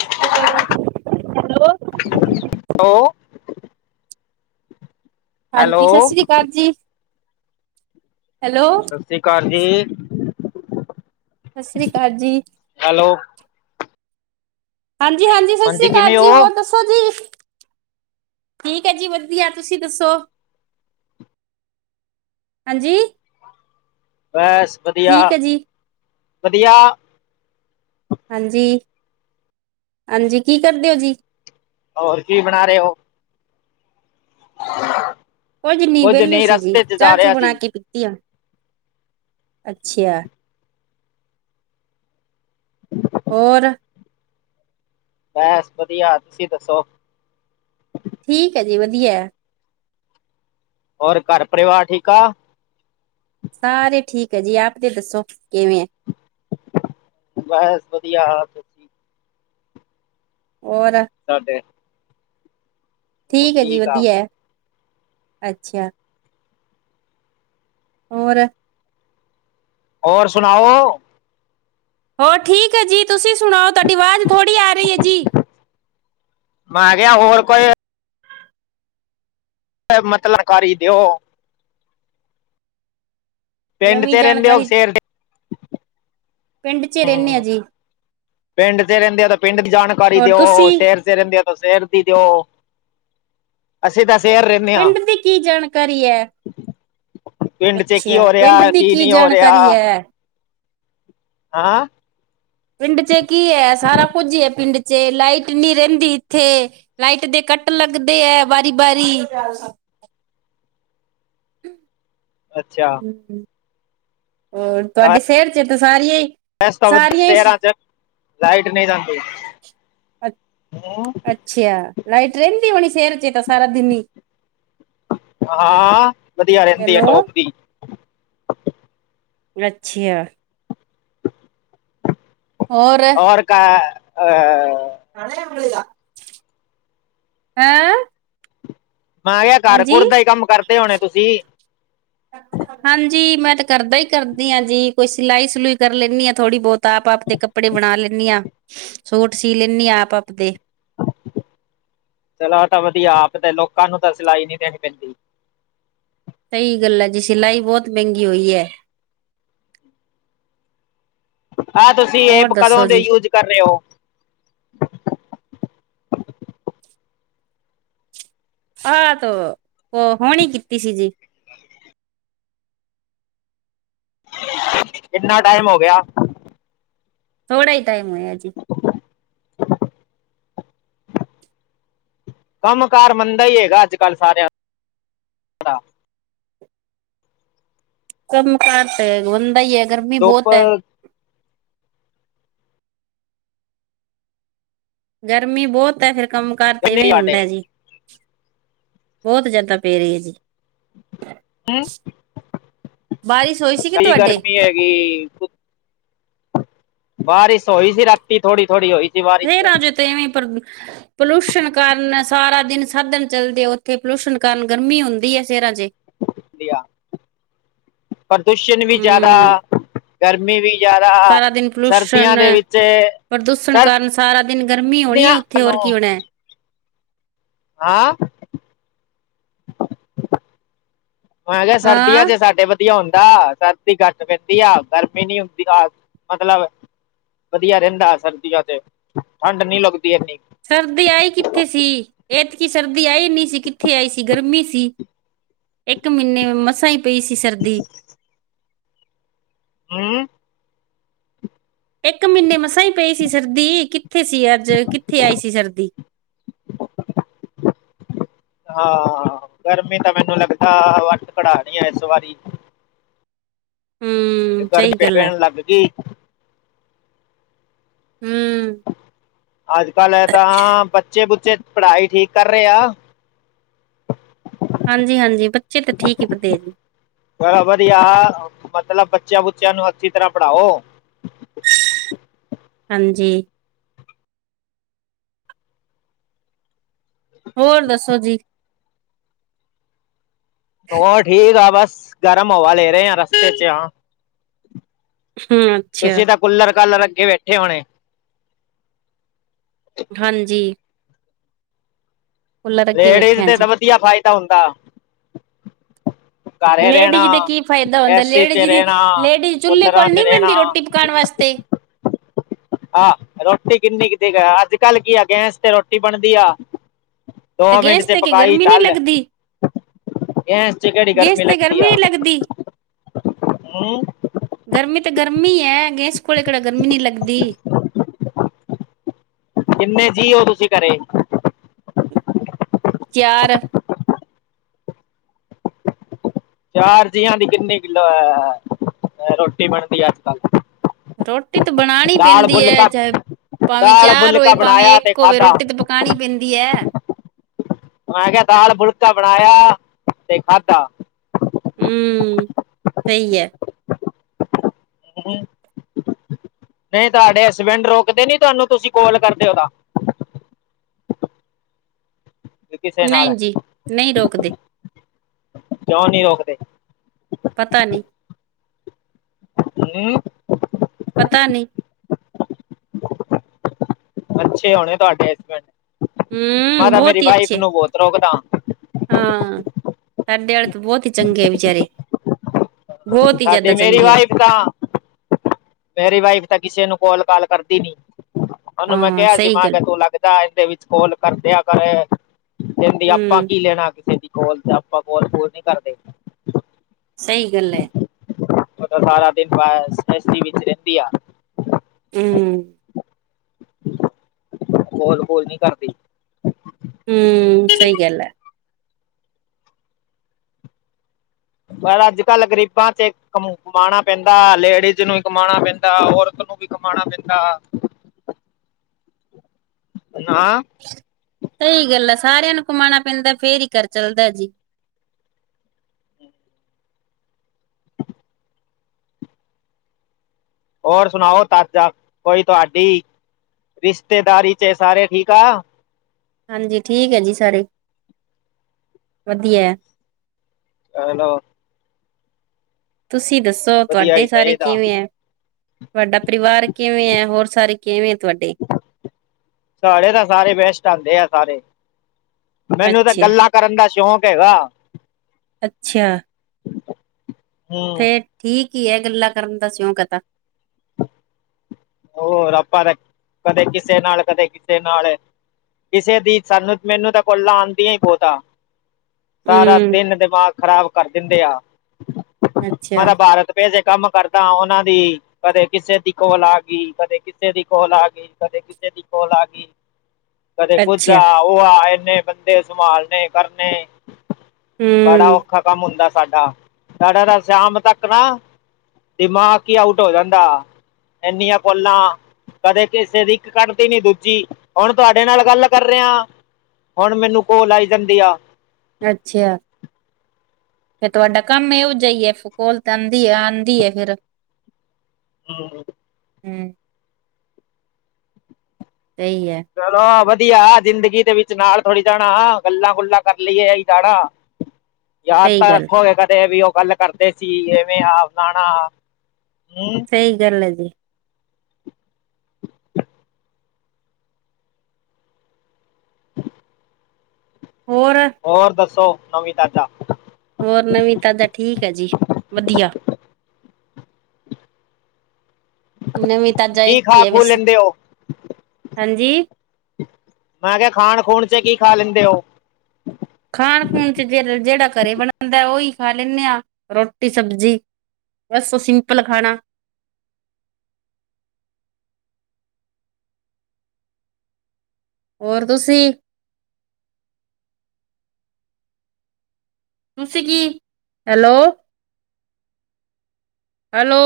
ਸਭ ਤੋਂ ਡਰਾਈਵਰ [unintelligible] ਨੌ ਹੈਲੋ ਹਾਂਜੀ ਸਤਿ ਸ਼੍ਰੀ ਅਕਾਲ ਜੀ ਹੈਲੋ ਸਤਿ ਸ਼੍ਰੀ ਅਕਾਲ ਜੀ ਸਤਿ ਸ਼੍ਰੀ ਅਕਾਲ ਜੀ ਹੈਲੋ ਹਾਂਜੀ-ਹਾਂਜੀ ਸਤਿ ਹਾਂਜੀ ਸ਼੍ਰੀ ਕਿਵੇਂ ਅਕਾਲ ਜੀ ਹੋ ਹੋਰ ਦੱਸ। ਉਠੋ ਜੀ ਠੀਕ ਹੈ ਜੀ ਵਧੀਆ ਤੁਸੀਂ ਦੱਸੋ? ਹਾਂਜੀ ਬਸ ਠੀਕ ਹੈ ਜੀ ਵਧੀਆ-ਵਧੀਆ ਹਾਂਜੀ, ਹਾਂਜੀ ਕੀ ਕਰਦੇ ਹੋ ਜੀ? ਔਰ ਕੀ ਬਣਾ ਰਹੇ ਹੋ? ਕੁੱਝ ਨੀ ਵਿਹਲੇ ਨਹੀਂ ਸੀ ਜੀ ਰਸਤੇ ਚ ਚਾਹ ਜਾ ਚੂ ਰਿਹਾ ਸੀ ਬਣਾ ਕੇ ਪੀਤੀ ਆਂ, ਅੱਛਾ ਹੋਰ ਬਸ ਵਧੀਆ ਤੁਸੀਂ ਦੱਸੋ? ਠੀਕ ਐ ਜੀ ਵਧੀਆ ਐ। ਹੋਰ ਘਰ-ਪਰਿਵਾਰ ਠੀਕ ਆ। ਸਾਰੇ ਠੀਕ ਐ ਜੀ ਆਪ ਦੇ ਦੱਸੋ ਕਿਵੇਂ ਆ ਬਸ ਵਧੀਆ ਹੋਰ ਸਾਡੇ- ਹੋਰ ਠੀਕ ਏ ਜੀ ਆ ਵਧੀਆ, ਅੱਛਾ। ਹੋਰ ਹੋਰ ਸੁਨਾਓ? ਹੋਰ ਠੀਕ ਐ ਜੀ, ਤੁਸੀਂ ਸੁਨਾਓ। ਤੁਆਡੀ ਵਾਜ ਥੋੜੀ ਆ ਰੀ ਐ ਜੀ। ਮੈਂ ਕੇਆ ਹੋਰ ਕੋਈ ਮਤਤਬ ਕਰ ਈ ਦਿਓ। ਪਿੰਡ ਚ ਨਵੀਂ ਰੈਂਦੇ ਓ ਜਾਣਕਾਰੀ ਸੇਰ ਤੇ ਪਿੰਡ 'ਚ ਰਹਿੰਦੇ ਆ ਹੂੰ, ਜੀ ਪੇਂਡ ਚ ਰੈਂਦੇ ਆ ਤਾਂ ਪੇਂਡ ਦੀ ਜਾਣਕਾਰੀ ਹੋਰ ਦਿਓ, ਤੁਸੀਂ ਸ਼ੈਰ ਚ ਰੈਂਦੇਓ ਤਾਂ ਸ਼ੈਰ ਦੀ ਦਿਓ। ਅਸੀ ਤਾਂ ਸੈਰ ਰੈਂਨੇ ਆ। ਪਿੰਡ ਦੀ ਕੀ ਜਾਣਕਾਰੀ ਹੈ ਪਿੰਡ ਚ ਕੀ ਅੱਛਾ ਹੋ ਰੇਆ, ਪਿੰਡ ਦੀ ਕੀ ਨਈਂ ਹੋ ਰੇਆ ਜਾਣਕਾਰੀ ਹੈ ਹਾਂ ਪਿੰਡ ਚ ਕੀ ਐ, ਸਾਰਾ ਕੁੱਝ ਐ ਪਿੰਡ ਚ ਲਾਈਟ ਨੀ ਰੈਂਦੀ ਇੱਥੇ ਲਾਈਟ ਦੇ ਕੱਟ ਲੱਗਦੇ ਐ ਵਾਰੀ-ਵਾਰੀ। ਅੱਛਾ ਹੂੰ, ਹੋਰ ਤੁਆਡੇ ਸ਼ੈਰ ਚ ਤਾਂ ਸਾਰੀਆਂ ਈਂ [unintelligible] ਲਾਈਟ ਨੀਂ ਰੈਂਦੀ। ਅ ਅੱਛਾ ਲਾਈਟ ਰੈਂਦੀ ਹੋਣੀ ਸ਼ੈਰ ਚ ਤਾਂ ਸਾਰਾ ਦਿਨ ਈਂ। ਹਾਂ, ਵਧੀਆ ਰੈਂਦੀ ਆ ਹੈਲੋ ਟੋਪ ਦੀ ਅੱਛਾ। ਹੋਰ ਔਰ ਕਾ ਅ [unintelligible] ਹੈਂ ਮੈਂ ਕੇਆ ਹਾਂਜੀ ਘਰ-ਘੁਰ ਦਾ ਈ ਕੰਮ ਕਰਦੇ ਹੋਣੇ ਤੁਸੀਂ? [inaudible] ਹਾਂਜੀ, ਮੈਂ ਤਾਂ ਘਰ ਦਾ ਈਂ ਕਰਦੀ ਆਂ ਜੀ, ਕੋਈ ਸਿਲਾਈ-ਸਲੂਈ ਕਰ ਲੈਂਨੀ ਆ। ਥੋੜ੍ਹੀ ਬੋਤਾ ਆਪ-ਆਪ ਦੇ ਕੱਪੜੇ ਕੱਪੜੇ ਬਣਾ ਲੈਂਨੀ ਆ। ਸੂਟ ਸੀ ਲੈਂਨੀ ਆ ਆਪ-ਆਪਦੇ। ਚਲੋ ਆ ਤਾਂ ਵਧੀਆ, ਆਪ ਤੇ ਲੋਕਾਂ ਨੂੰ ਤਾਂ ਸਿਲਾਈ ਨਈਂ ਦੇਣੀ ਪੈਂਦੀ। ਸਈ ਗੱਲਾ ਐ, ਸੀਲਾਈ ਬੋਤ ਮੈਂਗੀ ਹੋਈ ਐ। ਐ ਤੁਸੀਂ ਹੋਰ ਐਪ ਕਦੋ ਦੱਸੋ ਦੇ ਜੀ ਯੂਜ ਕਰ ਰੇਓ? ਆਹ ਤੋਂ ਹੋਣ ਈ ਕੀਤੀ ਸੀ ਜੀ। [inaudible] ਕਿੰਨਾ ਟਾਈਮ ਹੋ ਗਿਆ? ਥੋੜਾ ਈ ਟਾਈਮ ਹੋਯਾ ਜੀ। [inaudible] ਕੰਮ-ਕਾਰ ਮੰਦਾ ਈਂ ਹੈਗਾ ਅੱਜ-ਕੱਲ ਸਾਰਿਆਂ ਦਾ ਕੰਮ ਕਾਰ ਤੇ ਮੰਦਾ ਇਐ, ਗਰਮੀ ਧੁੱਪ ਬੋਤ ਐ। ਗਰਮੀ ਬੋਤ ਐ, ਫੇਰ ਕੰਮ ਕਾਰ ਤੇ ਕਿੰਨੀ ਇਵੇਂ ਸਾਡੇ ਹੁੰਦਾ ਜੀ। ਬੋਟ ਜਿਆਦਾ ਪੇ ਰਿਐ ਜੀ। ਬਾਰਿਸ਼ ਹੋਈ ਸੀ ਕਿ ਸਈ ਤੁਹਾਡੇ ਗਰਮੀ ਹੈਗੀ। ਬਾਰਿਸ਼ ਹੋਈ ਸੀ ਰਾਤੀ ਥੋੜੀ-ਥੋੜੀ ਹੋਈ [unintelligible] ਰਾਜੇ ਤੇ ਪੋਲੂਸ਼ਨ ਕਾਰਨ, ਸਾਰਾ ਦਿਨ ਸਾਧਨ ਚੱਲਦੇ ਓਥੇ ਪੋਲੂਸ਼ਨਣ ਕਾਰਨ ਗਰਮੀ ਹੁੰਦੀ ਐ ਸ਼ੈਰਾਂ 'ਚ। ਪ੍ਰਦੂਸ਼ਣ ਵੀ ਜਾਦਾ, ਹੂੰ, ਗਰਮੀ ਵੀ ਜਾਦਾ, ਸਾਰਾ ਦਿਨ ਸਰਦੀਆਂ ਪੋਲੂਸ਼ਨ ਦੇ ਵਿੱਚ ਪ੍ਰਦੂਸ਼ਣ ਕਾਰਨ ਸਾਰਾ ਦਿਨ ਗਰਮੀ ਹੋਣੀ ਹੈ ਸਰਦੀਆਂ ਉੱਥੇ ਨੂੰ ਹੋਰ ਕੀ ਹੋਣਾ। ਹੈਂ। ਮ ਕਿਹਾ ਸਰਦੀਆਂ ਹਾਂ, ਚ ਸਾਡੇ ਬ- ਵਧੀਆ ਹੁੰਦਾ ਸਰਦੀ ਘੱਟ ਪੈਂਦੀ ਆ ਗਰਮੀ ਨੀ ਹੁੰਦੀ ਆ, ਮਤਲਬ। ਵਧੀਆ ਰਹਿੰਦਾ ਸਰਦੀਆਂ ਚ, ' ਠੰਡ ਨੀ ਲੱਗਦੀ ਇੰਨੀ। ਸਰਦੀ ਆਈ ਕਿੱਥੇ ਸੀ, ਇਹਤਕੀ ਸਰਦੀ ਆਈ ਨਹੀਂ ਸੀ ਕਿੱਥੇ ਆਈ ਸੀ ਗਰਮੀ ਸੀ। ਇੱਕ ਮਹੀਨੇ ਮਸਾਂ ਹੀ ਪਈ ਸੀ ਸਰਦੀ। ਹੂੰ। ਇੱਕ ਮਹੀਨੇ ਮਸਾਂ ਹੀ ਪਈ ਸੀ ਸਰਦੀ ਕਿੱਥੇ ਸੀ ਅੱਜ ਕਿੱਥੇ ਆਈ ਸੀ ਸਰਦੀ। ਹਾਂ ਗਰਮੀ ਤਾਂ ਮੈਨੂੰ ਲੱਗਦਾ ਵੱਟ ਕਢਾ ਰਹੀ ਆ ਇਸ ਵਾਰੀ। ਹੂੰ, ਸਹੀ ਗਰਮੀ ਗੱਲ ਬੇਟੇ ਹੈ ਨੂੰ ਲੱਗ ਗਈ। ਹੂੰ। ਅੱਜ ਕੱਲ ਹੈ ਤਾਂ ਬੱਚੇ- ਬੁੱਚੇ ਪੜਾਈ ਠੀਕ ਕਰ ਰਹੇ ਆ। ਹਾਂਜੀ- ਹਾਂਜੀ ਬੱਚੇ ਤਾਂ ਠੀਕ ਹੀ ਪੜਦੇ ਏ ਜੀ। ਬੜਾ ਵਧੀਆ ਮਤਲਬ ਬੱਚਿਆਂ- ਬੁਚਿਆ ਨੂੰ ਅੱਛੀ ਤਰਾਂ ਪੜਾਓ। ਹਾਂਜੀ। ਹੋਰ ਦੱਸੋ ਜੀ? ਉਹ ਠੀਕ ਆ ਬਸ ਗਰਮ ਹਵਾ ਲੇ ਰਹੇ ਆ ਰਸਤੇ ਚ ਹਾਂ। ਹੂੰ। ਅੱਛਾ ਤੁਸੀਂ ਤਾਂ ਕੂਲਰ- ਕਾਲਰ ਅੱਗੇ ਬੈਠੇ ਹੋਣੇ? ਹਾਂਜੀ। ਕੂਲਰ ਅੱਗੇ ਲੇਡੀਜ਼ ਬੈਠੇ ਆ ਦੇ ਜੀ। ਤਾਂ ਵਧੀਆ ਫਾਇਦਾ ਹੁੰਦਾ। ਘਰੇ ਲੇਡੀਜ਼ ਦੇ ਰਹਿਣਾ, ਕੀ ਫਾਇਦਾ ਹੁੰਦਾ ਏਸੀ ਚ ਲੇਡੀਜ਼ ਦੀ ਰਹਿਣਾ, ਲੇਡੀਜ਼ ਚੁੱਲ੍ਹੇ ਕੂਲਰਾਂ ਕੋਲ ਚ ਨਹੀਂ ਬਹਿੰਦੀ ਰਹਿਣਾ। ਰੋਟੀ ਪਕਾਉਣ ਹ ਵਾਸਤੇ [unintelligible] ਆਹ ਰੋਟੀ ਕਿੰਨੀ ਕੁ ਜੀ ਆ ਅੱਜ ਕੱਲ ਕੀ ਆ ਗੈਸ ਤੇ ਰੋਟੀ ਬਣਦੀ ਆ। ਤੇ ਦੋ ਮਿੰਟ ਗੈਸ ਚ ਤੇ ਕਿ ਪਕਾਾਈ ਗਰਮੀ ਨਹੀਂ ਚੱਲ, ਲੱਗਦੀ ਗੈਸ ਚ ਕਿਹੜੀ- ਗੈਸ ਤੇ ਲੱਗਦੀ ਗਰਮੀ ਆ ਨਹੀਂ ਲੱਗਦੀ। ਹੂੰ। ਗਰਮੀ ਤਾਂ ਗਰਮੀ ਹੈ ਗੈਸ ਕੋਲੇ ਕਿਹੜਾ ਗਰਮੀ ਨਹੀਂ ਲੱਗਦੀ। ਕਿੰਨੇ ਜੀਅ ਹੋ ਤੁਸੀਂ ਘਰੇ? ਚਾਰ। ਚਾਰ ਜੀਆਂ ਦੀ ਕਿੰਨੀ ਕਿ ਆ ਰੋ ਰੋਟੀ ਬਣਦੀ ਅੱਜ ਕੱਲ। ਰੋਟੀ ਤਾਂ ਬਣਾਉਣੀ ਦਾਲ ਪੈਂਦੀ ਐ ਫੁਲਕਾ ਚਾਹੇ ਭਾਵੇਂ ਦਾਲ ਚਾਰ ਹੋਵੇ ਫੁਲਕਾ ਭਾਵੇਂ ਬਣਾਇਆ ਤੇ ਇੱਕ ਹੋਵੇ ਖਾਧਾ ਰੋਟੀ ਤੇ ਪ - ਕਾੱਣੀ ਪੈਂਦੀ ਐ। ਮੈਂ ਕਿਹਾ ਦਾਲ ਫੁਲਕਾ ਬਣਾਇਆ ਤੇ ਖਾਧਾ। ਹੂੰ ਸਹੀ ਐ। ਹੂੰ ਨਹੀਂ ਤੁਹਾਡੇ ਹਸਬਿੰਡ ਰੋਕਦੇ ਨੀ ਤੁਹਾਨੂੰ ਤੁਸੀਂ ਕੋਲ ਕਰਦੇ ਓ ਤਾਂ। ਕਿਸੇ ਦੇ ਨਾਲ, ਨਹੀਂ ਜੀ ਨਹੀਂ ਰੋਕਦੇ ਕਿਉਂ ਨੀ ਰੋਕਦੇ? ਪਤਾ ਨੀਂ। ਹੂੰ। ਪਤਾ ਨੀ। ਅੱਛੇ ਹੋਣੇ ਤੁਹਾਡੇ ਹਸਬੈਂਡ, ਮੈਂ ਹੂੰ ਤਾਂ ਮੇਰੀ ਵਾਈਫ ਨੂੰ ਬੋਤ ਰੋਕਦਾ। ਹੂੰ ਸਾਡੇ ਵਾਲੇ ਤਾਂ ਬੋਤ ਹੀ ਚੰਗੇ ਆ ਵਿਚਾਰੇ। ਬੋਤ ਈ ਜ਼ਿਆਦਾ ਸਾਡੀ ਮੇਰੀ ਚੰਗੇ ਐ। ਵਾਈਫ ਤਾਂ ਮੇਰੀ ਵਾਈਫ ਤਾਂ ਕਿਸੇ ਨੂੰ ਕੋਲ-ਕਾਲ ਕਰਦੀ ਨੀ, ਉਨੂੰ ਮੈਂ ਹਾਂ ਕੇਆ ਸੀ, ਸਹੀ ਮਾਂ ਗੱਲ ਕੇ ਤੂੰ ਲੱਗ। ਰਾਜ ਦੇ ਵਿੱਚ ਕੋਲ ਕਰਦਿਆ ਕਰ, ਕੈਂਦੀ, ਛਆਪਾਂ ਹੂੰ ਕੀ ਲੈਨਾ ਕਿਸੇ ਦੀ? ਕੋਲ 'ਤੇ ਆਪਾਂ ਕੋਲ- ਕੂਲ ਨੀ ਕਰਦੇ। ਸਹੀ ਗੱਲ ਐ। ਉਹ ਸਾਰਾ ਦਿਨ ਬਸ, ਬੇਸਟੀ ਵਿੱਚ ਰੈਂਦੀ ਆ। ਊਂ। ਕੋਲ -ਕੂਲ ਨੀ ਕਰਦੀ। ਹੂੰ, ਸਹੀ ਗੱਲ ਐ। ਪਰ ਅੱਜ-ਕੱਲ ਗਰੀਬਾਂ 'ਚ ਕਮਾਣਾ ਪੈਂਦਾ, ਲੇਡੀਜ਼ ਨੂੰ ਕਮਾਣਾ ਪੈਂਦਾ, ਔਰਤ ਨੂੰ। ਵੀ ਕਮਾਣਾ ਪੈਂਦਾ। ਨਾਂ। ਸਹੀ ਗੱਲ ਆ, ਸਾਰਿਆਂ ਨੂੰ ਕਮਾਨਾ ਪੈਂਦਾ, ਫੇਰ ਈ ਘਰ ਚਲਦਾ ਜੀ। ਹੋਰ ਸਨਾਓ ਤਾਜਾ, ਕੋਈ ਤੁਹਾਡੀ, ਰਿਸ਼ਤੇਦਾਰੀ 'ਚ ਸਾਰੇ ਠੀਕ ਆ। ਹਾਂਜੀ, ਠੀਕ ਆ ਜੀ ਸਾਰੇ, ਵਦੀਐ। ਹੈਲੋ! ਤੁਸੀਂ ਦੱਸੋ, ਵਧੀਆ ਤੁਹਾਡੇ ਹੀ ਸਾਰੇ ਚਾਹੀਦਾ ਕਿਵੇਂ ਐ? ਤੁਹਾਡਾ ਪਰਿਵਾਰ ਕਿਵੇਂ ਐ? ਹੋਰ ਸਾਰੇ ਕਿਵੇਂ ਐ ਤੁਹਾਡੇ? ਸਾਰੇੇ ਦਾ ਸਾਰੇ ਬੈਸਟ ਆਦੇ ਆ ਸਾਰੇ, ਮੈਨੂੰ ਤਾਂ ਅੱਛਾ ਗੱਲਾਂ ਕਰਨ ਦਾ ਸ਼ੌਂਕ ਹੈਗਾ। ਅੱਛਾ। ਹਮ ਫੇਰ ਠੀਕ ਈ ਐ, ਗੱਲਾਂ ਕਰਨ ਦਾ ਸ਼ੌਕ ਹੈ ਤਾਂ। ਹੋਰ ਆਪਾ ਤਾਂ ਕਦੇ ਕਿਸੇ ਨਾਲ, ਕਦੇ ਕਿਸੇ ਨਾਲ। ਕਿਸੇ ਦੀ ਸਾਨੂੰ, ਮੈਨੂੰ ਤਾਂ ਕੋਲਾਂ ਆਦੀਆਂ ਈ ਬੋਤ ਆ। ਸਾਰਾ ਹੂੰ ਦਿਨ ਦਿਮਾਗ ਖ਼ਰਾਬ ਕਰ ਦਿੰਦੇ ਆ, ਅੱਛਾ ਮਰਾਭਾਰਤ! ਕਿਸੇ ਦੇ ਕੰਮ ਕਰਦਾ ਆ, ਉਨਾਂ ਦੀ, ਕਦੇ ਕਿਸੇ ਦੀ ਕੋੋਲ ਆ ਬੀ, ਕਦੇ ਕਿਸੇ ਦੀ ਕੋਲ ਆ ਗਈ, ਕਦੇ ਕਿਸੇ ਦੀ ਕੋਲ ਆ ਗਈ, ਕਦੇ ਕੁੱਝ ਅੱਛਾ ਆ। ਉਹ ਆਏ ਇੰਨੇ ਬੰਦੇ ਸੰਭਾਲਨੇ ਕਰਨੇ, ਹੂੰ। ਬੜਾ ਔਖਾ ਕੰਮ ਹੁੰਦਾ ਸਾਡਾ, ਸਾਡਾ ਤਾਂ ਸ਼ਾਮ ਤੱਕ ਨਾ ਦਿਮਾਗ ਈ ਆਊਟ ਹੋ ਜਾਂਦਾ। ਐੰਨੀਆਂ ਕੋਲਾਂ। ਕਦੇ ਕਿਸੇ ਦੀ ਇੱਕ ਕੱਟ ਤੀ ਨੀ ਦੂਜੀ, ਹੁਨ ਤੁਹਾਡੇ ਨਾਲ ਗੱਲ ਕਰ ਰੇਆ। ਹੁਨ ਮੈਨੂੰ ਕੋਲ ਆਈ ਜਾਂਦੀ ਆ। ਅੱਛਾ। ਫਿਰ ਤੁਹਾਡਾ ਕੰਮ ਇਓ ਜੇਆ ਈ ਆ? ਫਿਰ ਕੋਲ ਤੇ ਆਦੀ ਏ, ਆਦੀ ਏ ਫਿਰ। ਹੈਲੋ। ਹੂੰ। ਸਹੀ ਐ। ਚਲੋ ਵਦੀਆ, ਜ਼ਿੰਦਗੀ ਦੇ ਵਿੱਚ ਨਾਲ ਥੋੜੀ ਜਾਣਾ ਆ, ਗੱਲਾਂ- ਗੁਲਾਂ ਕਰ ਲਈਏ, ਅਸੀ ਜਾਣਾ। ਯਾਦ ਸਹੀ ਤਾਂ ਗੱਲ ਰੱਖੋਗੇ ਕਦੇ ਵੀ ਉਹ ਗੱਲ ਕਰਦੇ ਸੀ, ਐਵੇਂ ਆਪ ਆਣਾ, ਹੂੰ। ਸਹੀ ਗੱਲ ਐ ਜੀ। ਹੋਰ? ਹੋਰ ਦੱਸੋ, ਨਵੀਂ-ਤਾਜ਼ਾ? ਹੋਰ ਨਵੀਂ ਤਾਜ਼ਾ? ਠੀਕ ਐ ਜੀ, ਵਦੀਆ। ਨਵੀਂ-ਤਾਜਾ ਕੀ ਇੱਕ ਈ ਖਾ ਐ ਖੂ ਬਸ। ਲੈਂਦੇ ਹੋ ਹਾਂਜੀ ਮੈਂ ਕੇਆ ਖਾਨ ਖੂਣ ਚ ਕੀ ਖਾ ਲੈਂਦੇ ੳ? ਖਾਣ-ਖੂਣ ਚ ਜੇ ਜੇੜਾ ਘਰੇ ਬਣਨਦਾ ਓਹੀ ਖਾ ਲੈਂਦੇ ਆਂ ਰੋਟੀ ਸਬਜੀ। ਬਸ ੳ ਸਿੰਪਲ ਖਾਨਾ। ਹੋਰ ਤੁਸੀਂ? ਤੁਸੀ ਕੀ? Hello, hello